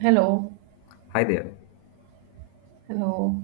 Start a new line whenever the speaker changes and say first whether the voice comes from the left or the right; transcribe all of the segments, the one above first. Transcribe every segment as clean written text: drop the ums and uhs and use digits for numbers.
right: Hello,
left: Hi there.
right: hello.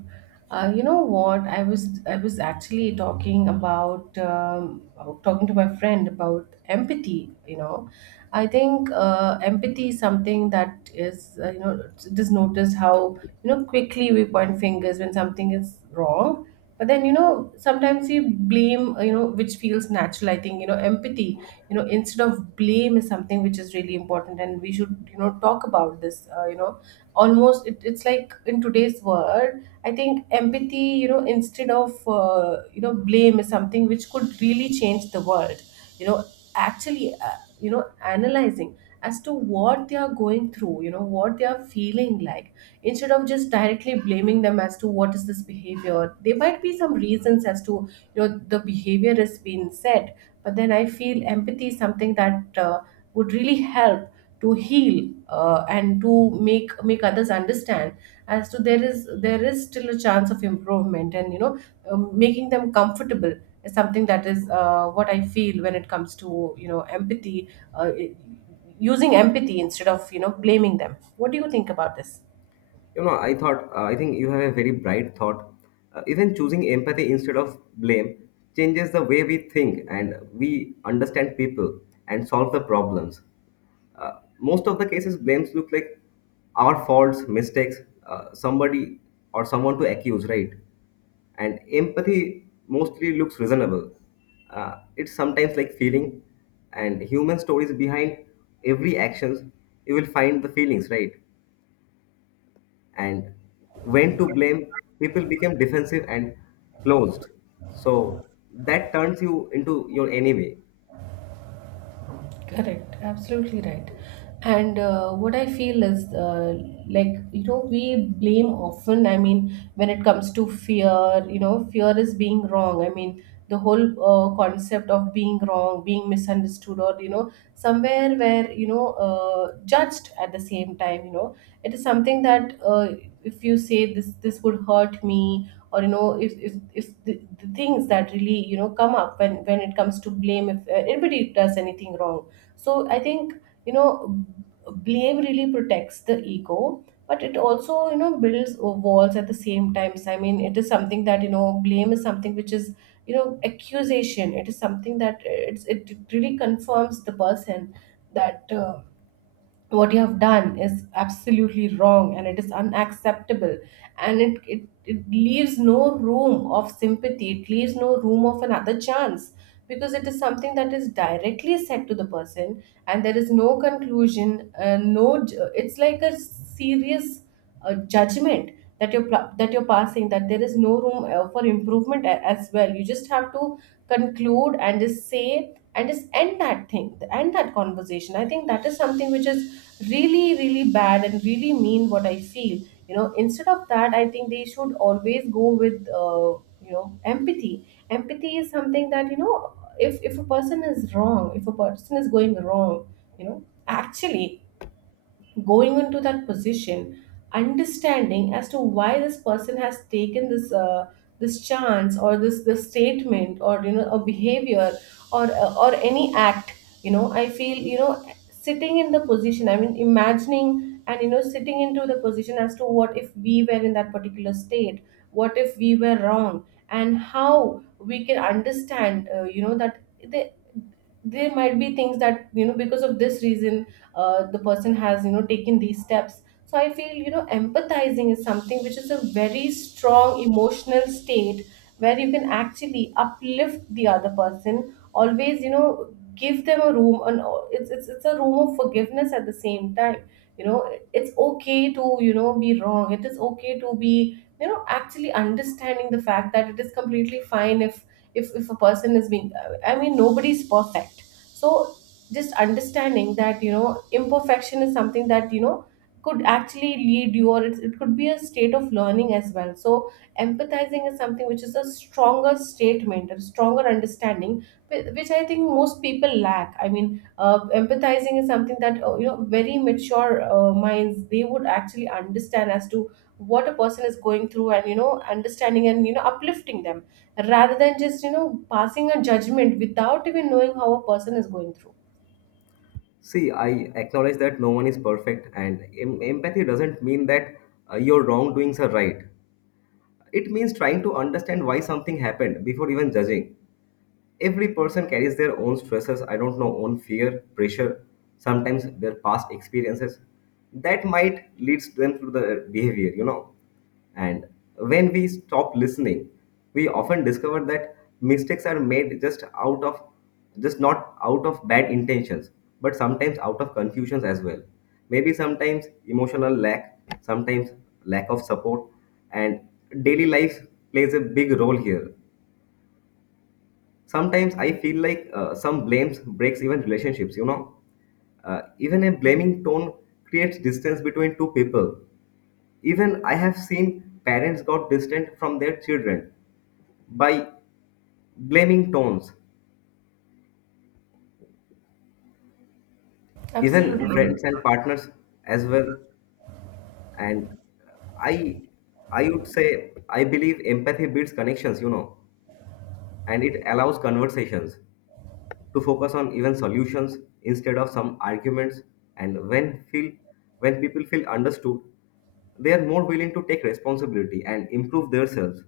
right: You know what? I was actually talking about talking to my friend about empathy. I think empathy is something that is just notice how quickly we point fingers when something is wrong. But then sometimes we blame, which feels natural. I think empathy, instead of blame, is something which is really important, and we should talk about this, almost it's like in today's world. I think empathy, instead of, blame is something which could really change the world, you know actually, analyzing as to what they are going through, what they are feeling like, instead of just directly blaming them as to what is this behavior. There might be some reasons as to the behavior has been said. But then I feel empathy is something that would really help to heal, and to make others understand as to there is still a chance of improvement, and making them comfortable is something that is, what I feel when it comes to, empathy, using empathy instead of, blaming them. What do you think about this?
left: You know, I thought, I think you have a very bright thought. Even choosing empathy instead of blame changes the way we think and we understand people and solve the problems. Uh, Most of the cases, blames look like our faults, mistakes, somebody or someone to accuse, right? And empathy mostly looks reasonable. It's sometimes like feeling, and human stories behind every actions, you will find the feelings, right? And when to blame, people became defensive and closed. So that turns you into your enemy.
right: Correct, absolutely right. And what I feel is, like, you know, we blame often. I mean, when it comes to fear, you know, fear is being wrong. I mean, the whole concept of being wrong, being misunderstood, or, you know, somewhere where, you know, judged at the same time, you know, it is something that, if you say this, this would hurt me. Or you know, if the, the things that really you know come up when it comes to blame, if anybody does anything wrong, so I think, you know blame really protects the ego, but it also, builds walls at the same time. So I mean it is something that, blame is something which is, accusation. It is something that it's it really confirms the person that, what you have done is absolutely wrong, and it is unacceptable, and it leaves no room of sympathy, it leaves no room of another chance, because it is something that is directly said to the person, and there is no conclusion, no j- it's like a serious a judgment that that you're passing, that there is no room for improvement as well. You just have to conclude and just say and just end that thing, end that conversation. I think that is something which is really really bad and really mean, what I feel. You know, instead of that, I think they should always go with, you know empathy. Empathy is something that, if a person is wrong, if a person is going wrong, you know actually going into that position, understanding as to why this person has taken this, this chance or this statement, or you know a behavior or any act. You know, I feel, sitting in the position, I mean imagining and you know sitting into the position as to what if we were in that particular state, what if we were wrong, and how we can understand, that they, there might be things that you know because of this reason, the person has you know taken these steps. So I feel, empathizing is something which is a very strong emotional state where you can actually uplift the other person, always, you know, give them a room, and it's a room of forgiveness at the same time, you know. It's okay to, you know, be wrong. It is okay to be, you know, actually understanding the fact that it is completely fine, if a person is being, I mean nobody's perfect. So just understanding that, you know, imperfection is something that, you know, could actually lead you, or it could be a state of learning as well. So empathizing is something which is a stronger statement, a stronger understanding, which I think most people lack. I mean empathizing is something that, you know, very mature minds, they would actually understand as to what a person is going through, and, you know, understanding and, you know, uplifting them, rather than just, you know, passing a judgment without even knowing how a person is going through.
left: See, I acknowledge that no one is perfect, and empathy doesn't mean that your wrongdoings are right. It means trying to understand why something happened before even judging. Every person carries their own stresses, I don't know, own fear, pressure, sometimes their past experiences that might leads them to the behavior, you know. And when we stop listening, we often discover that mistakes are made just not out of bad intentions, but sometimes out of confusions as well. Maybe sometimes emotional lack, sometimes lack of support, and daily life plays a big role here. Sometimes I feel like some blames breaks even relationships, you know. Even a blaming tone creates distance between two people. Even I have seen parents got distant from their children by blaming tones,
right: Absolutely,
left: even friends and partners as well. And i I would say, I believe empathy builds connections, you know, and it allows conversations to focus on even solutions instead of some arguments. And when people feel understood, they are more willing to take responsibility and improve themselves.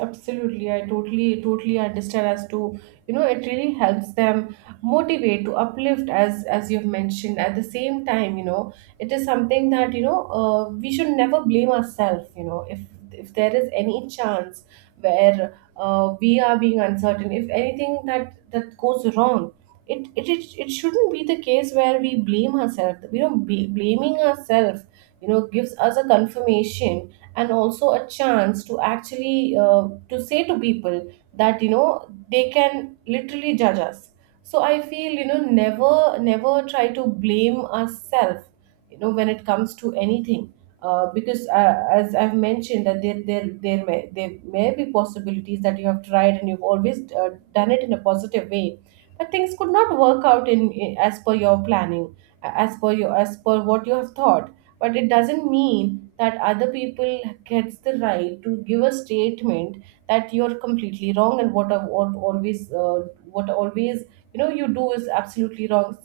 right: absolutely. I totally, totally understand as to, you know, it really helps them motivate to uplift as you've mentioned. At the same time, you know, it is something that, you know, we should never blame ourselves, you know, if there is any chance where we are being uncertain, if anything that goes wrong, it shouldn't be the case where we blame ourselves. You know, blaming ourselves, you know, gives us a confirmation, and also a chance to actually, to say to people that, you know, they can literally judge us. So I feel, you know, never try to blame ourselves, you know, when it comes to anything, because as I've mentioned, that there may there may be possibilities that you have tried and you've always, done it in a positive way, but things could not work out in as per your planning, as per your, as per what you have thought. But it doesn't mean that other people gets the right to give a statement that you're completely wrong, and what always you know you do is absolutely wrong.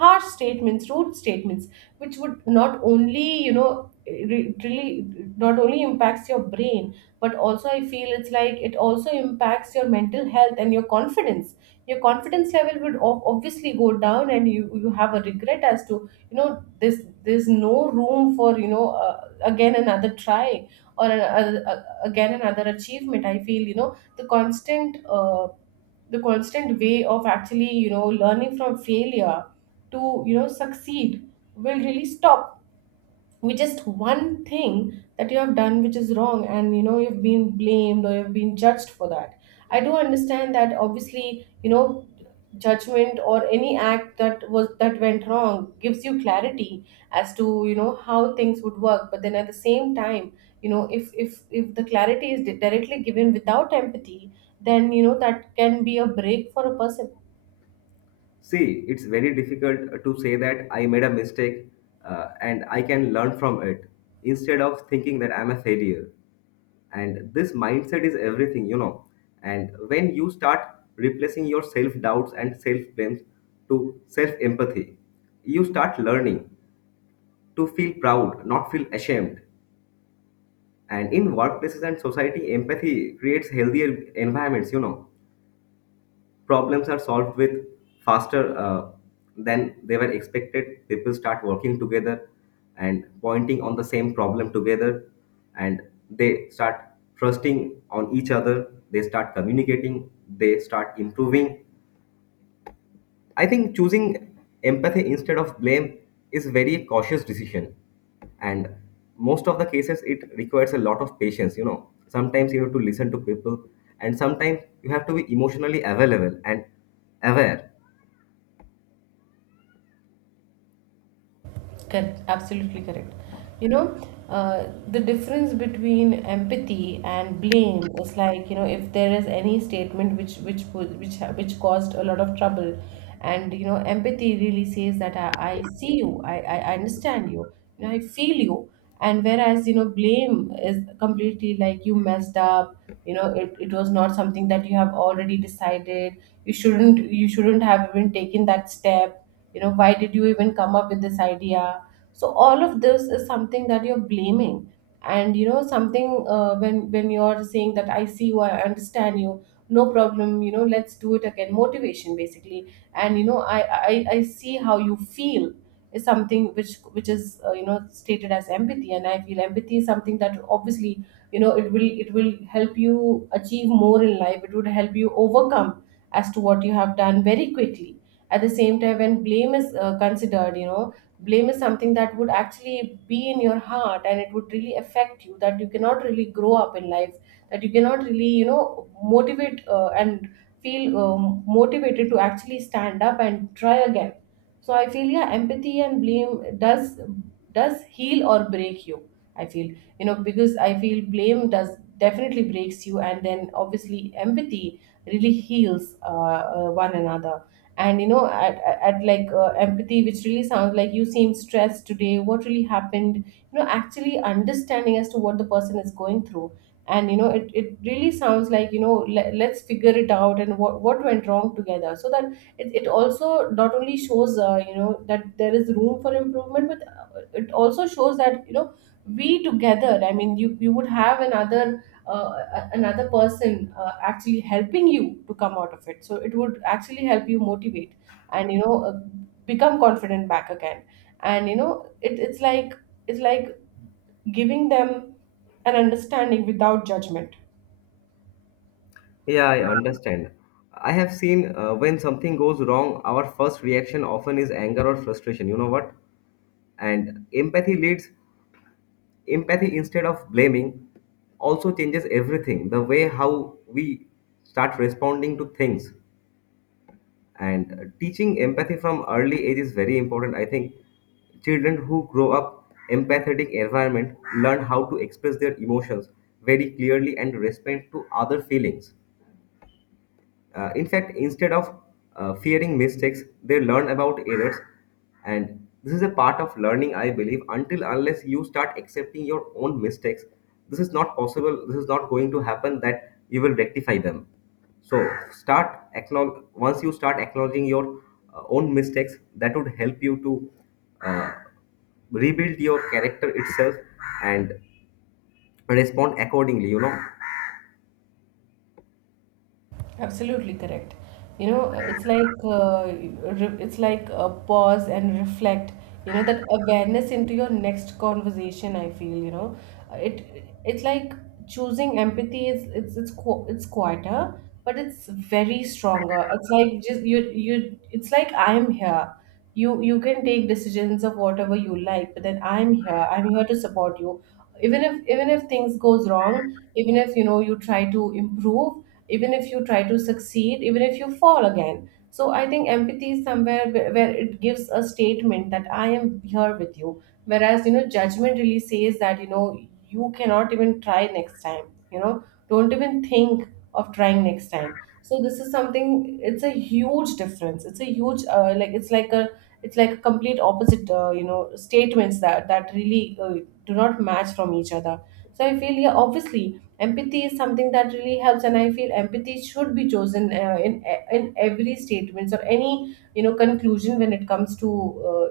right: Harsh statements, rude statements, which would not only, you know, it really not only impacts your brain, but also I feel it's like, it also impacts your mental health and your confidence. Your confidence level would obviously go down, and you have a regret as to, you know, this there's no room for, you know, again another try, or again another achievement. I feel, you know, the constant, the constant way of actually, you know, learning from failure to, you know, succeed will really stop, with just one thing that you have done which is wrong, and you know you've been blamed or you've been judged for that. I do understand that obviously, you know, judgment or any act that was that went wrong gives you clarity as to, you know, how things would work. But then at the same time, you know, if the clarity is directly given without empathy, then you know that can be a break for a person.
left: See, it's very difficult to say that I made a mistake and I can learn from it, instead of thinking that I'm a failure. And this mindset is everything, you know. And when you start replacing your self doubts and self blames to self empathy, you start learning to feel proud, not feel ashamed. And in workplaces and society, empathy creates healthier environments. You know, problems are solved with faster than they were expected. People start working together and pointing on the same problem together, and they start trusting on each other. They start communicating. They start improving. I think choosing empathy instead of blame is very cautious decision. And most of the cases it requires a lot of patience, you know. Sometimes you have to listen to people, and sometimes you have to be emotionally available and aware.
right: Correct, absolutely correct. You know, the difference between empathy and blame is like, you know, if there is any statement which which caused a lot of trouble, and you know, empathy really says that I see you, I understand you, you know, I feel you. And whereas, you know, blame is completely like you messed up, you know, it was not something that you have already decided. You shouldn't have even taken that step. You know, why did you even come up with this idea? So all of this is something that you're blaming. And you know something, when you're saying that I see you, I understand you, no problem, you know, let's do it again, motivation basically. And you know I see how you feel is something which is, you know, stated as empathy. And I feel empathy is something that obviously, you know, it will help you achieve more in life, it would help you overcome as to what you have done very quickly. At the same time, when blame is, considered, you know, blame is something that would actually be in your heart, and it would really affect you, that you cannot really grow up in life, that you cannot really, you know, motivate, and feel motivated to actually stand up and try again. So I feel, yeah, empathy and blame does heal or break you, I feel. You know, because I feel blame does definitely breaks you, and then obviously empathy really heals, one another. And you know at like empathy, which really sounds like you seem stressed today, what really happened? You know, actually understanding as to what the person is going through, and you know it really sounds like, you know, let's figure it out and what went wrong together, so that it also not only shows, you know, that there is room for improvement but it also shows that you know we together. I mean you would have another uh, another person actually helping you to come out of it, so it would actually help you motivate. And you know become confident back again. And you know it's like giving them an understanding without judgment.
left: Yeah, I understand. I have seen when something goes wrong, our first reaction often is anger or frustration. You know what? And empathy instead of blaming also changes everything, the way how we start responding to things. And teaching empathy from early age is very important. I think children who grow up empathetic environment learn how to express their emotions very clearly and respect to other feelings. In fact, instead of fearing mistakes, they learn about errors. And this is a part of learning, I believe, until unless you start accepting your own mistakes. This is not possible. This is not going to happen that you will rectify them. So once you start acknowledging your own mistakes, that would help you to uh, rebuild your character itself and respond accordingly, you know.
right: Absolutely correct. You know, it's like, it's like a pause and reflect. You know, that awareness into your next conversation. I feel Uh, it it's like choosing empathy is, it's quieter, but it's very stronger. It's like just you. It's like I'm here, you can take decisions of whatever you like, but then I'm here to support you. Even if things goes wrong, even if you know you try to improve, even if you try to succeed, even if you fall again. So I think empathy is somewhere where it gives a statement that I am here with you, whereas you know judgment really says that you know you cannot even try next time. You know, don't even think of trying next time. So this is something. It's a huge difference. It's a huge, like it's like a, complete opposite, you know, statements that really, do not match from each other. So I feel, yeah, obviously empathy is something that really helps, and I feel empathy should be chosen, in every statements or any you know conclusion when it comes to, uh,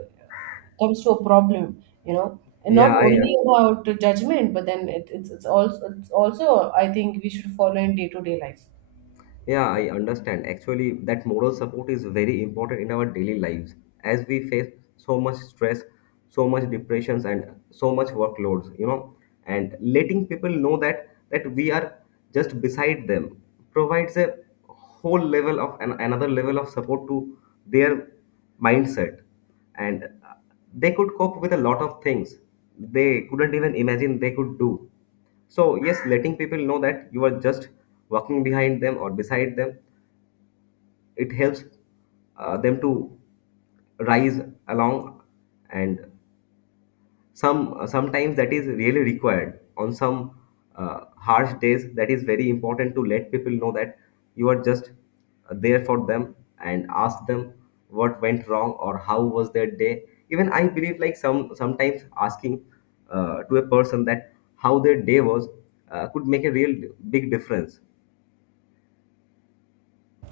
right: a problem, you know. And not
left: Yeah, I
right: only about judgment, but then it's also I think we should follow in day to day life.
left: Yeah, I understand. Actually, that moral support is very important in our daily lives as we face so much stress, so much depressions, and so much workloads, you know. And letting people know that we are just beside them provides a whole level of an, another level of support to their mindset, and they could cope with a lot of things they couldn't even imagine they could do. So, yes, letting people know that you are just walking behind them or beside them, it helps them to rise along. And sometimes that is really required on some harsh days. That is very important to let people know that you are just there for them, and ask them what went wrong or how was their day. Even I believe like sometimes asking to a person that how their day was could make a real big difference.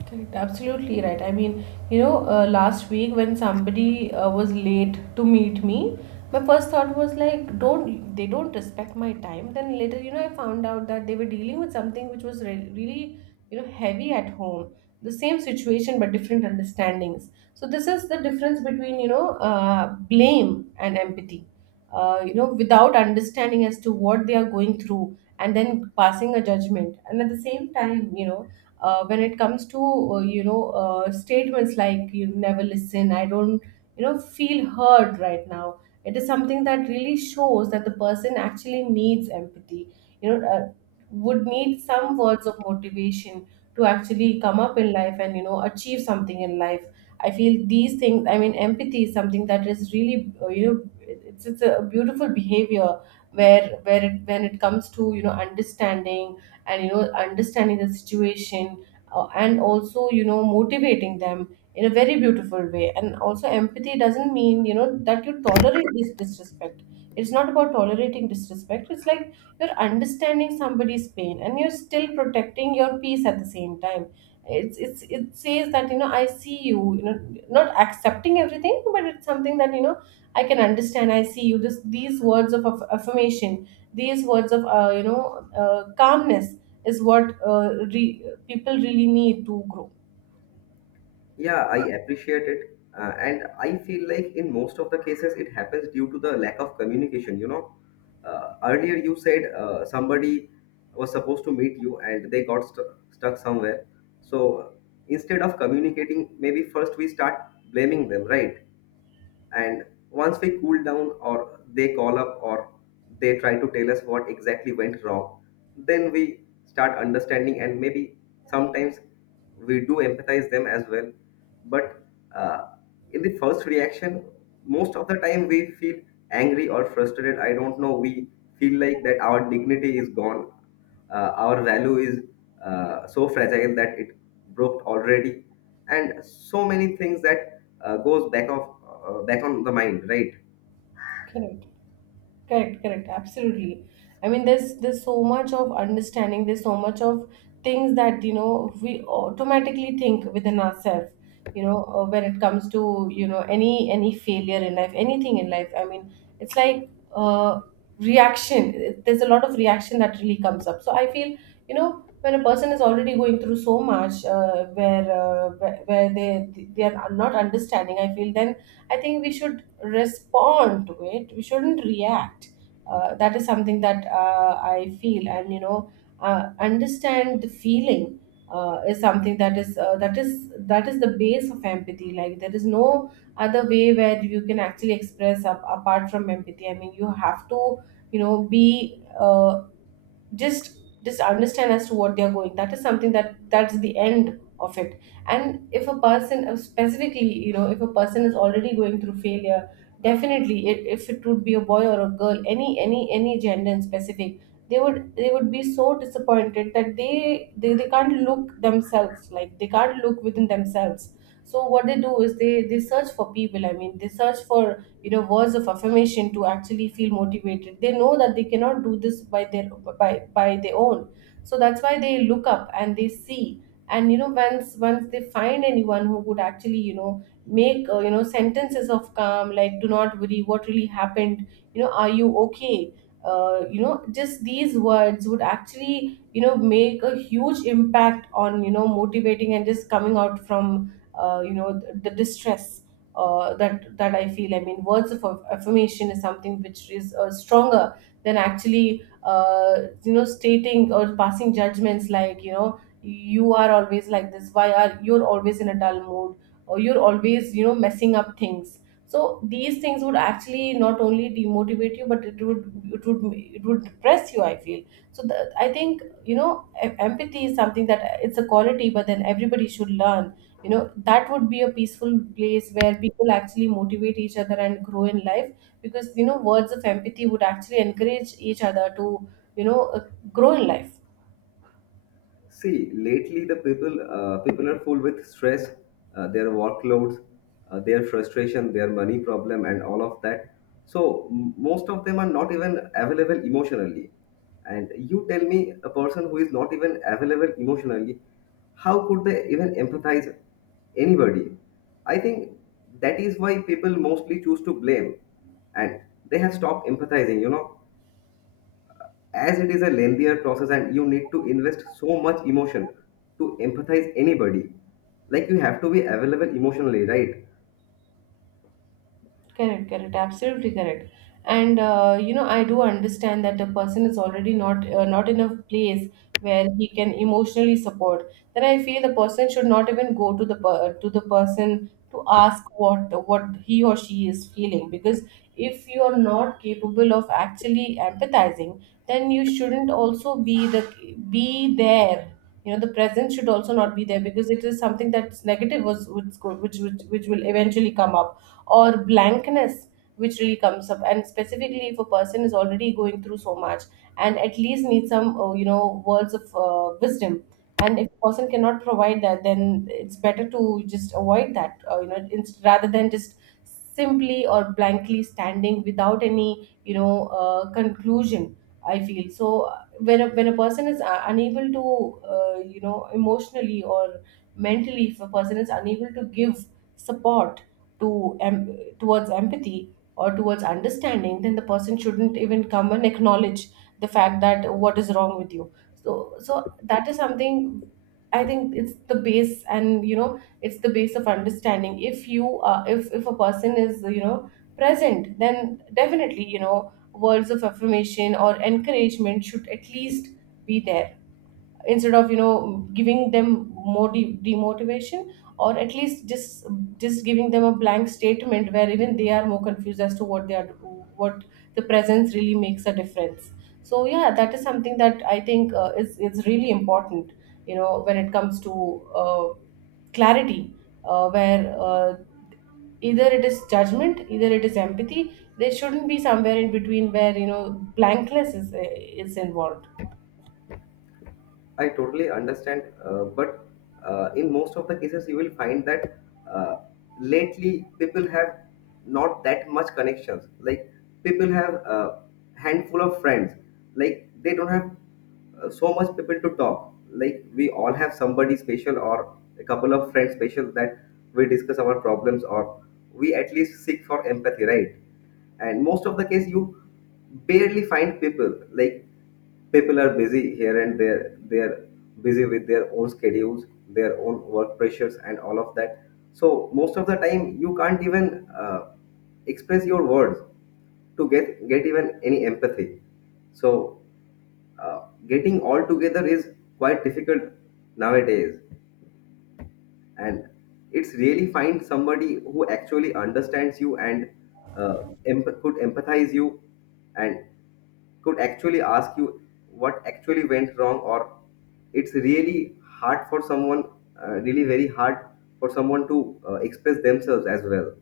right: Correct, absolutely right. I mean, you know, last week when somebody was late to meet me, my first thought was like, don't they don't respect my time. Then later, you know, I found out that they were dealing with something which was really, you know, heavy at home. The same situation but different understandings. So this is the difference between, blame and empathy. You know, without understanding as to what they are going through, and then passing a judgment. And at the same time, you know, when it comes to, statements like, you never listen, I don't feel heard right now. It is something that really shows that the person actually needs empathy. You know uh, would need some words of motivation to actually come up in life, and you know achieve something in life. I feel these things. I mean empathy is something that is really, you know, it's a beautiful behavior where, when it comes to you know understanding, and you know understanding the situation, and also you know motivating them in a very beautiful way. And also empathy doesn't mean you know that you tolerate this disrespect. It's not about tolerating disrespect. It's like you're understanding somebody's pain, and you're still protecting your peace at the same time. It says that you know I see you, you know, not accepting everything, but it's something that you know I can understand. I see you. These words of affirmation, these words of, you know, calmness is what, people really need to grow.
left: Yeah, I appreciate it. And I feel like in most of the cases, it happens due to the lack of communication. You know, earlier you said somebody was supposed to meet you, and they got stuck somewhere. So instead of communicating, maybe first we start blaming them, right? And once we cool down, or they call up, or they try to tell us what exactly went wrong, then we start understanding, and maybe sometimes we do empathize them as well. But uh, in the first reaction, most of the time we feel angry or frustrated, I don't know, we feel like that our dignity is gone, our value is so fragile that it broke already, and so many things that goes back on the mind, right?
right: Okay. Right. Correct, correct, absolutely. I mean, there's so much of understanding. There's so much of things that you know we automatically think within ourselves. You know, when it comes to you know any failure in life, anything in life. I mean, it's like, uh, reaction. There's a lot of reaction that really comes up. So I feel you know when a person is already going through so much, where they are not understanding. I feel then I think we should respond to it, we shouldn't react. That is something that, I feel, and you know, understand the feeling, is something that is, that is the base of empathy. Like there is no other way where you can actually express up, apart from empathy. I mean you have to you know be, just understand as to what they are going. That is something that's the end of it. And if a person, specifically you know, if a person is already going through failure, definitely, if it would be a boy or a girl, any gender in specific, they would be so disappointed that they can't look themselves, like they can't look within themselves. So what they do is, they search for people. I mean they search for you know words of affirmation to actually feel motivated. They know that they cannot do this by their, by their own. So that's why they look up and they see. And you know once they find anyone who would actually you know make, sentences of calm like, do not worry, what really happened, you know, are you okay. You know just these words would actually you know make a huge impact on you know motivating and just coming out from, you know, the distress, that I feel. I mean, words of affirmation is something which is, stronger than actually, you know, stating or passing judgments like, you know, you are always like this. Why are you're always in a dull mood, or you're always you know messing up things. So these things would actually not only demotivate you, but it would depress you. I feel so. I think you know empathy is something that it's a quality, but then everybody should learn, you know, that would be a peaceful place where people actually motivate each other and grow in life, because you know words of empathy would actually encourage each other to, you know, grow in life.
left: See, lately the people people are full with stress, their workloads, their frustration, their money problem, and all of that. So most of them are not even available emotionally. And you tell me a person who is not even available emotionally, how could they even empathize anybody? I think that is why people mostly choose to blame, and they have stopped empathizing. You know, as it is a lengthier process, and you need to invest so much emotion to empathize anybody. Like, you have to be available emotionally, right?
right: Correct, correct, absolutely correct. And, you know, I do understand that the person is already not in a place where he can emotionally support. Then I feel the person should not even go to to the person to ask what he or she is feeling, because if you are not capable of actually empathizing, then you shouldn't also be there. You know, the presence should also not be there, because it is something that's negative was which will eventually come up, or blankness, which really comes up. And specifically if a person is already going through so much, and at least needs some, you know, words of, wisdom, and if a person cannot provide that, then it's better to just avoid that, you know, rather than just simply or blankly standing without any you know, conclusion. I feel so. When when a person is, unable to, you know, emotionally or mentally, if a person is unable to give support to, towards empathy or towards understanding, then the person shouldn't even come and acknowledge the fact that what is wrong with you. So so that is something. I think it's the base, and you know it's the base of understanding. If a person is you know present, then definitely you know words of affirmation or encouragement should at least be there, instead of you know giving them more demotivation, or at least just giving them a blank statement where even they are more confused as to what they are, what the presence really makes a difference. So yeah, that is something that I think, is really important, you know, when it comes to, clarity, where, either it is judgment, either it is empathy. There shouldn't be somewhere in between where you know blankness is involved.
left: I totally understand, but in most of the cases, you will find that uh, lately people have not that much connections. Like, people have a handful of friends. Like, they don't have so much people to talk. Like, we all have somebody special, or a couple of friends special, that we discuss our problems, or we at least seek for empathy, right? And most of the case you barely find people. Like, people are busy here and there, they're busy with their own schedules, their own work pressures, and all of that. So most of the time you can't even express your words to get even any empathy. So uh, getting all together is quite difficult nowadays. And it's really find somebody who actually understands you and could empathize you, and could actually ask you what actually went wrong. Or it's really hard for someone, really very hard for someone, to express themselves as well.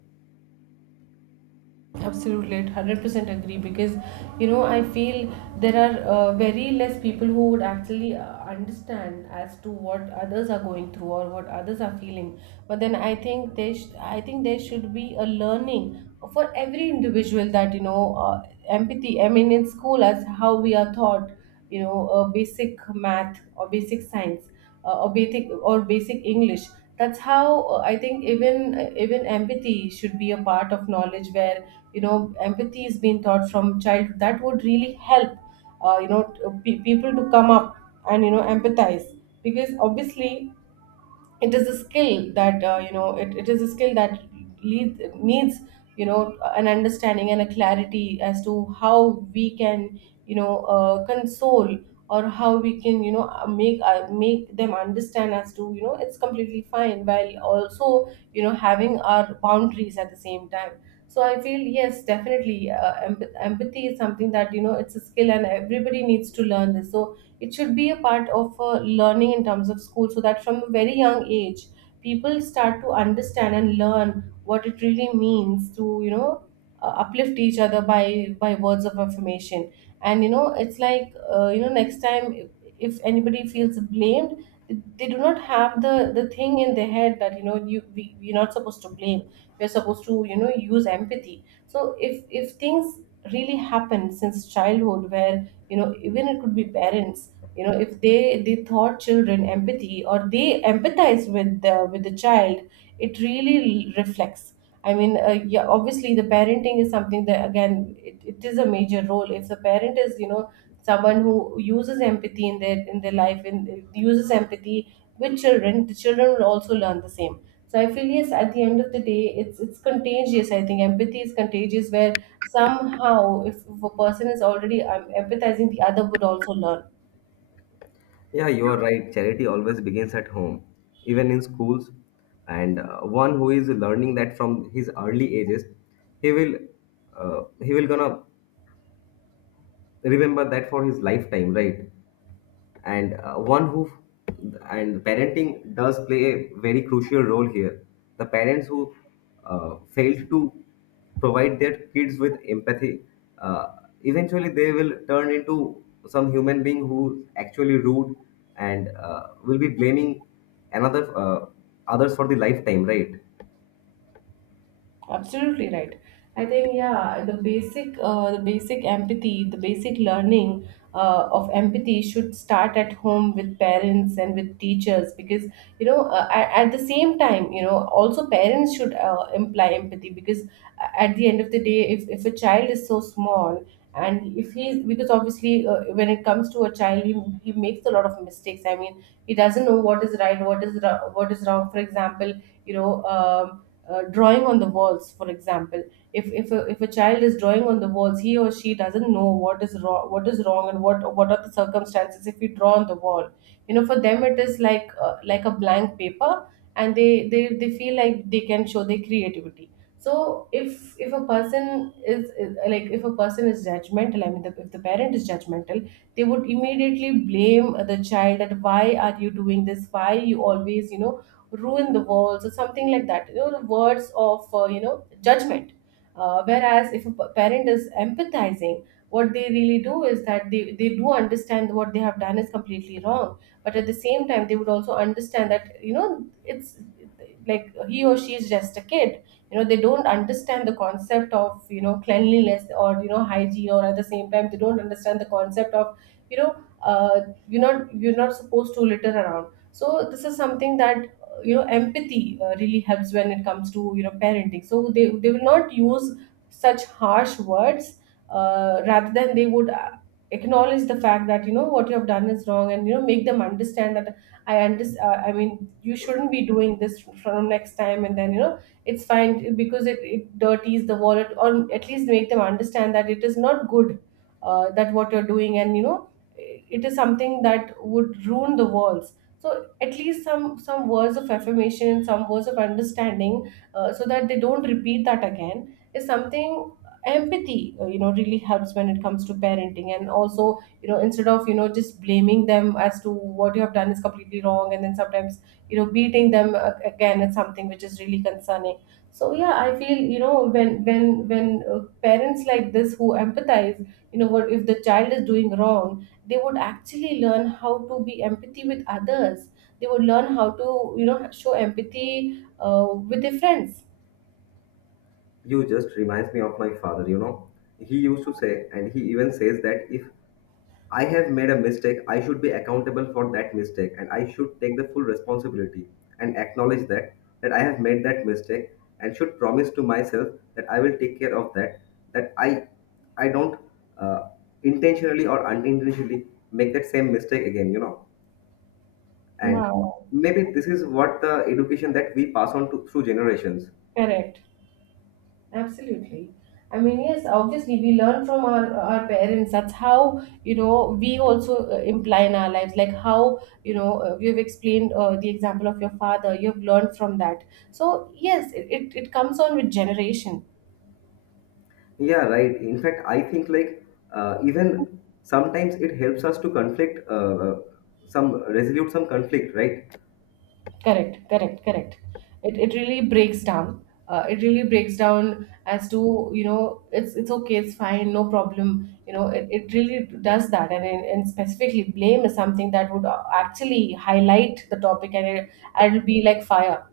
right: Absolutely, 100% agree, because you know I feel there are, very less people who would actually, understand as to what others are going through or what others are feeling. But then I think there should be a learning for every individual that you know, empathy. I mean, in school as how we are taught basic math or basic science, or basic english. That's how, I think even, even empathy should be a part of knowledge where, you know, empathy is being taught from childhood. That would really help, people to come up and, you know, empathize, because obviously it is a skill that, you know, it is a skill that needs, you know, an understanding and a clarity as to how we can, console, or how we can, make, make them understand as to, you know, it's completely fine, while also, you know, having our boundaries at the same time. So I feel, yes, definitely, empathy is something that, you know, it's a skill and everybody needs to learn this. So it should be a part of, learning in terms of school, so that from a very young age people start to understand and learn what it really means to, uplift each other by words of affirmation. And, you know, it's like, next time, if anybody feels blamed, they do not have the thing in their head that, you know you we're not supposed to blame. We're supposed to, you know, use empathy. So if things really happen since childhood where, you know, even it could be parents. You know, if they, they taught children empathy, or they empathize with the child, it really reflects. I mean, yeah, obviously the parenting is something that again, it is a major role. If the parent is, you know, someone who uses empathy in their life, and uses empathy with children, the children will also learn the same. So I feel, yes, at the end of the day, it's contagious. I think empathy is contagious where, somehow, if a person is already empathizing, the other would also learn.
left: Yeah, you are right, charity always begins at home, even in schools. And one who is learning that from his early ages, he will, he will gonna remember that for his lifetime, right? And one who and parenting does play a very crucial role here. The parents who failed to provide their kids with empathy, uh, eventually they will turn into some human being who's actually rude and will be blaming another others for the lifetime, right?
right: Absolutely right. I think, yeah, the basic, the basic empathy, the basic learning, of empathy should start at home, with parents and with teachers. Because, at the same time, you know, also parents should, imply empathy. Because, at the end of the day, if a child is so small, and if he's, because obviously, when it comes to a child, he makes a lot of mistakes. I mean, he doesn't know what is right, what is wrong. For example, you know um, drawing on the walls, for example. If a child is drawing on the walls, he or she doesn't know what is wrong, what is wrong and what are the circumstances if we draw on the wall. You know, for them it is like, like a blank paper, and they feel like they can show their creativity. So if a person is judgmental. I mean, if the parent is judgmental, they would immediately blame the child, that why are you doing this, why you always, you know, ruin the world or something like that. You know, the words of, you know, judgment. Whereas if a parent is empathizing, what they really do is that they do understand what they have done is completely wrong, but at the same time they would also understand that, you know, it's like he or she is just a kid. You know, they don't understand the concept of, you know, cleanliness, or, you know, hygiene. Or at the same time, they don't understand the concept of, you know uh, you're not, you're not supposed to litter around. So this is something that, you know, empathy, really helps when it comes to, you know, parenting. So they will not use such harsh words, rather than they would, acknowledge the fact that, you know, what you have done is wrong, and, you know, make them understand that, I understand, I mean, you shouldn't be doing this from next time, and then, you know, it's fine, because, it dirties the wallet, or at least make them understand that it is not good, that what you're doing. And, you know, it is something that would ruin the walls. So at least some words of affirmation, some words of understanding, so that they don't repeat that again, is something empathy, you know, really helps when it comes to parenting. And also, you know, instead of, you know, just blaming them as to what you have done is completely wrong, and then sometimes, you know, beating them, again, is something which is really concerning. So yeah, I feel, you know, when parents like this who empathize, you know, what if the child is doing wrong, they would actually learn how to be empathy with others. They would learn how to, you know, show empathy, with their friends.
left: You just reminds me of my father, you know. He used to say, and he even says, that if I have made a mistake, I should be accountable for that mistake, and I should take the full responsibility and acknowledge that, that I have made that mistake, and should promise to myself that I will take care of that, that I don't uh, intentionally or unintentionally make that same mistake again, you know. And
right: Wow.
left: maybe this is what the education that we pass on to through generations.
right: Correct. Absolutely. I mean, yes, obviously we learn from our parents. That's how, you know, we also, imply in our lives, like how, you know, you've explained, the example of your father, you've learned from that. So, yes, it comes on with generation.
left: Yeah, right. In fact, I think like even sometimes it helps us to conflict some conflict, right?
right: Correct, correct, correct. It really breaks down. It really breaks down as to, you know, it's okay, it's fine, no problem. You know, it really does that. And specifically, blame is something that would, actually highlight the topic, and it'll be like fire.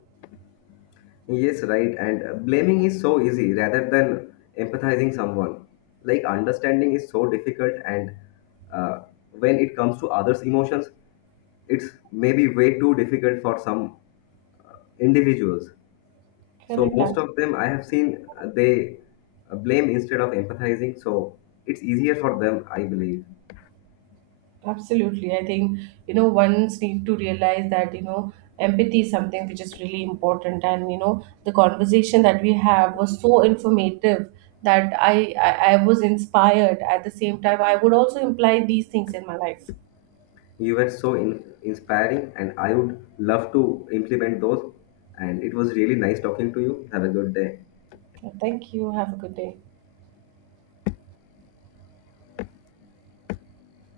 left: Yes, right. And blaming is so easy rather than empathizing someone. Like, understanding is so difficult, and uh, when it comes to others' emotions, it's maybe way too difficult for some individuals. So
right: Correct,
left: most
right: absolutely.
left: of them I have seen, they blame instead of empathizing. So it's easier for them, I believe.
right: Absolutely. I think, you know, one's need to realize that, you know, empathy is something which is really important. And, you know, the conversation that we have was so informative that I was inspired. At the same time, I would also imply these things in my life.
left: You were so inspiring, and I would love to implement those. And it was really nice talking to you. Have a good day.
right: Thank you. Have a good day.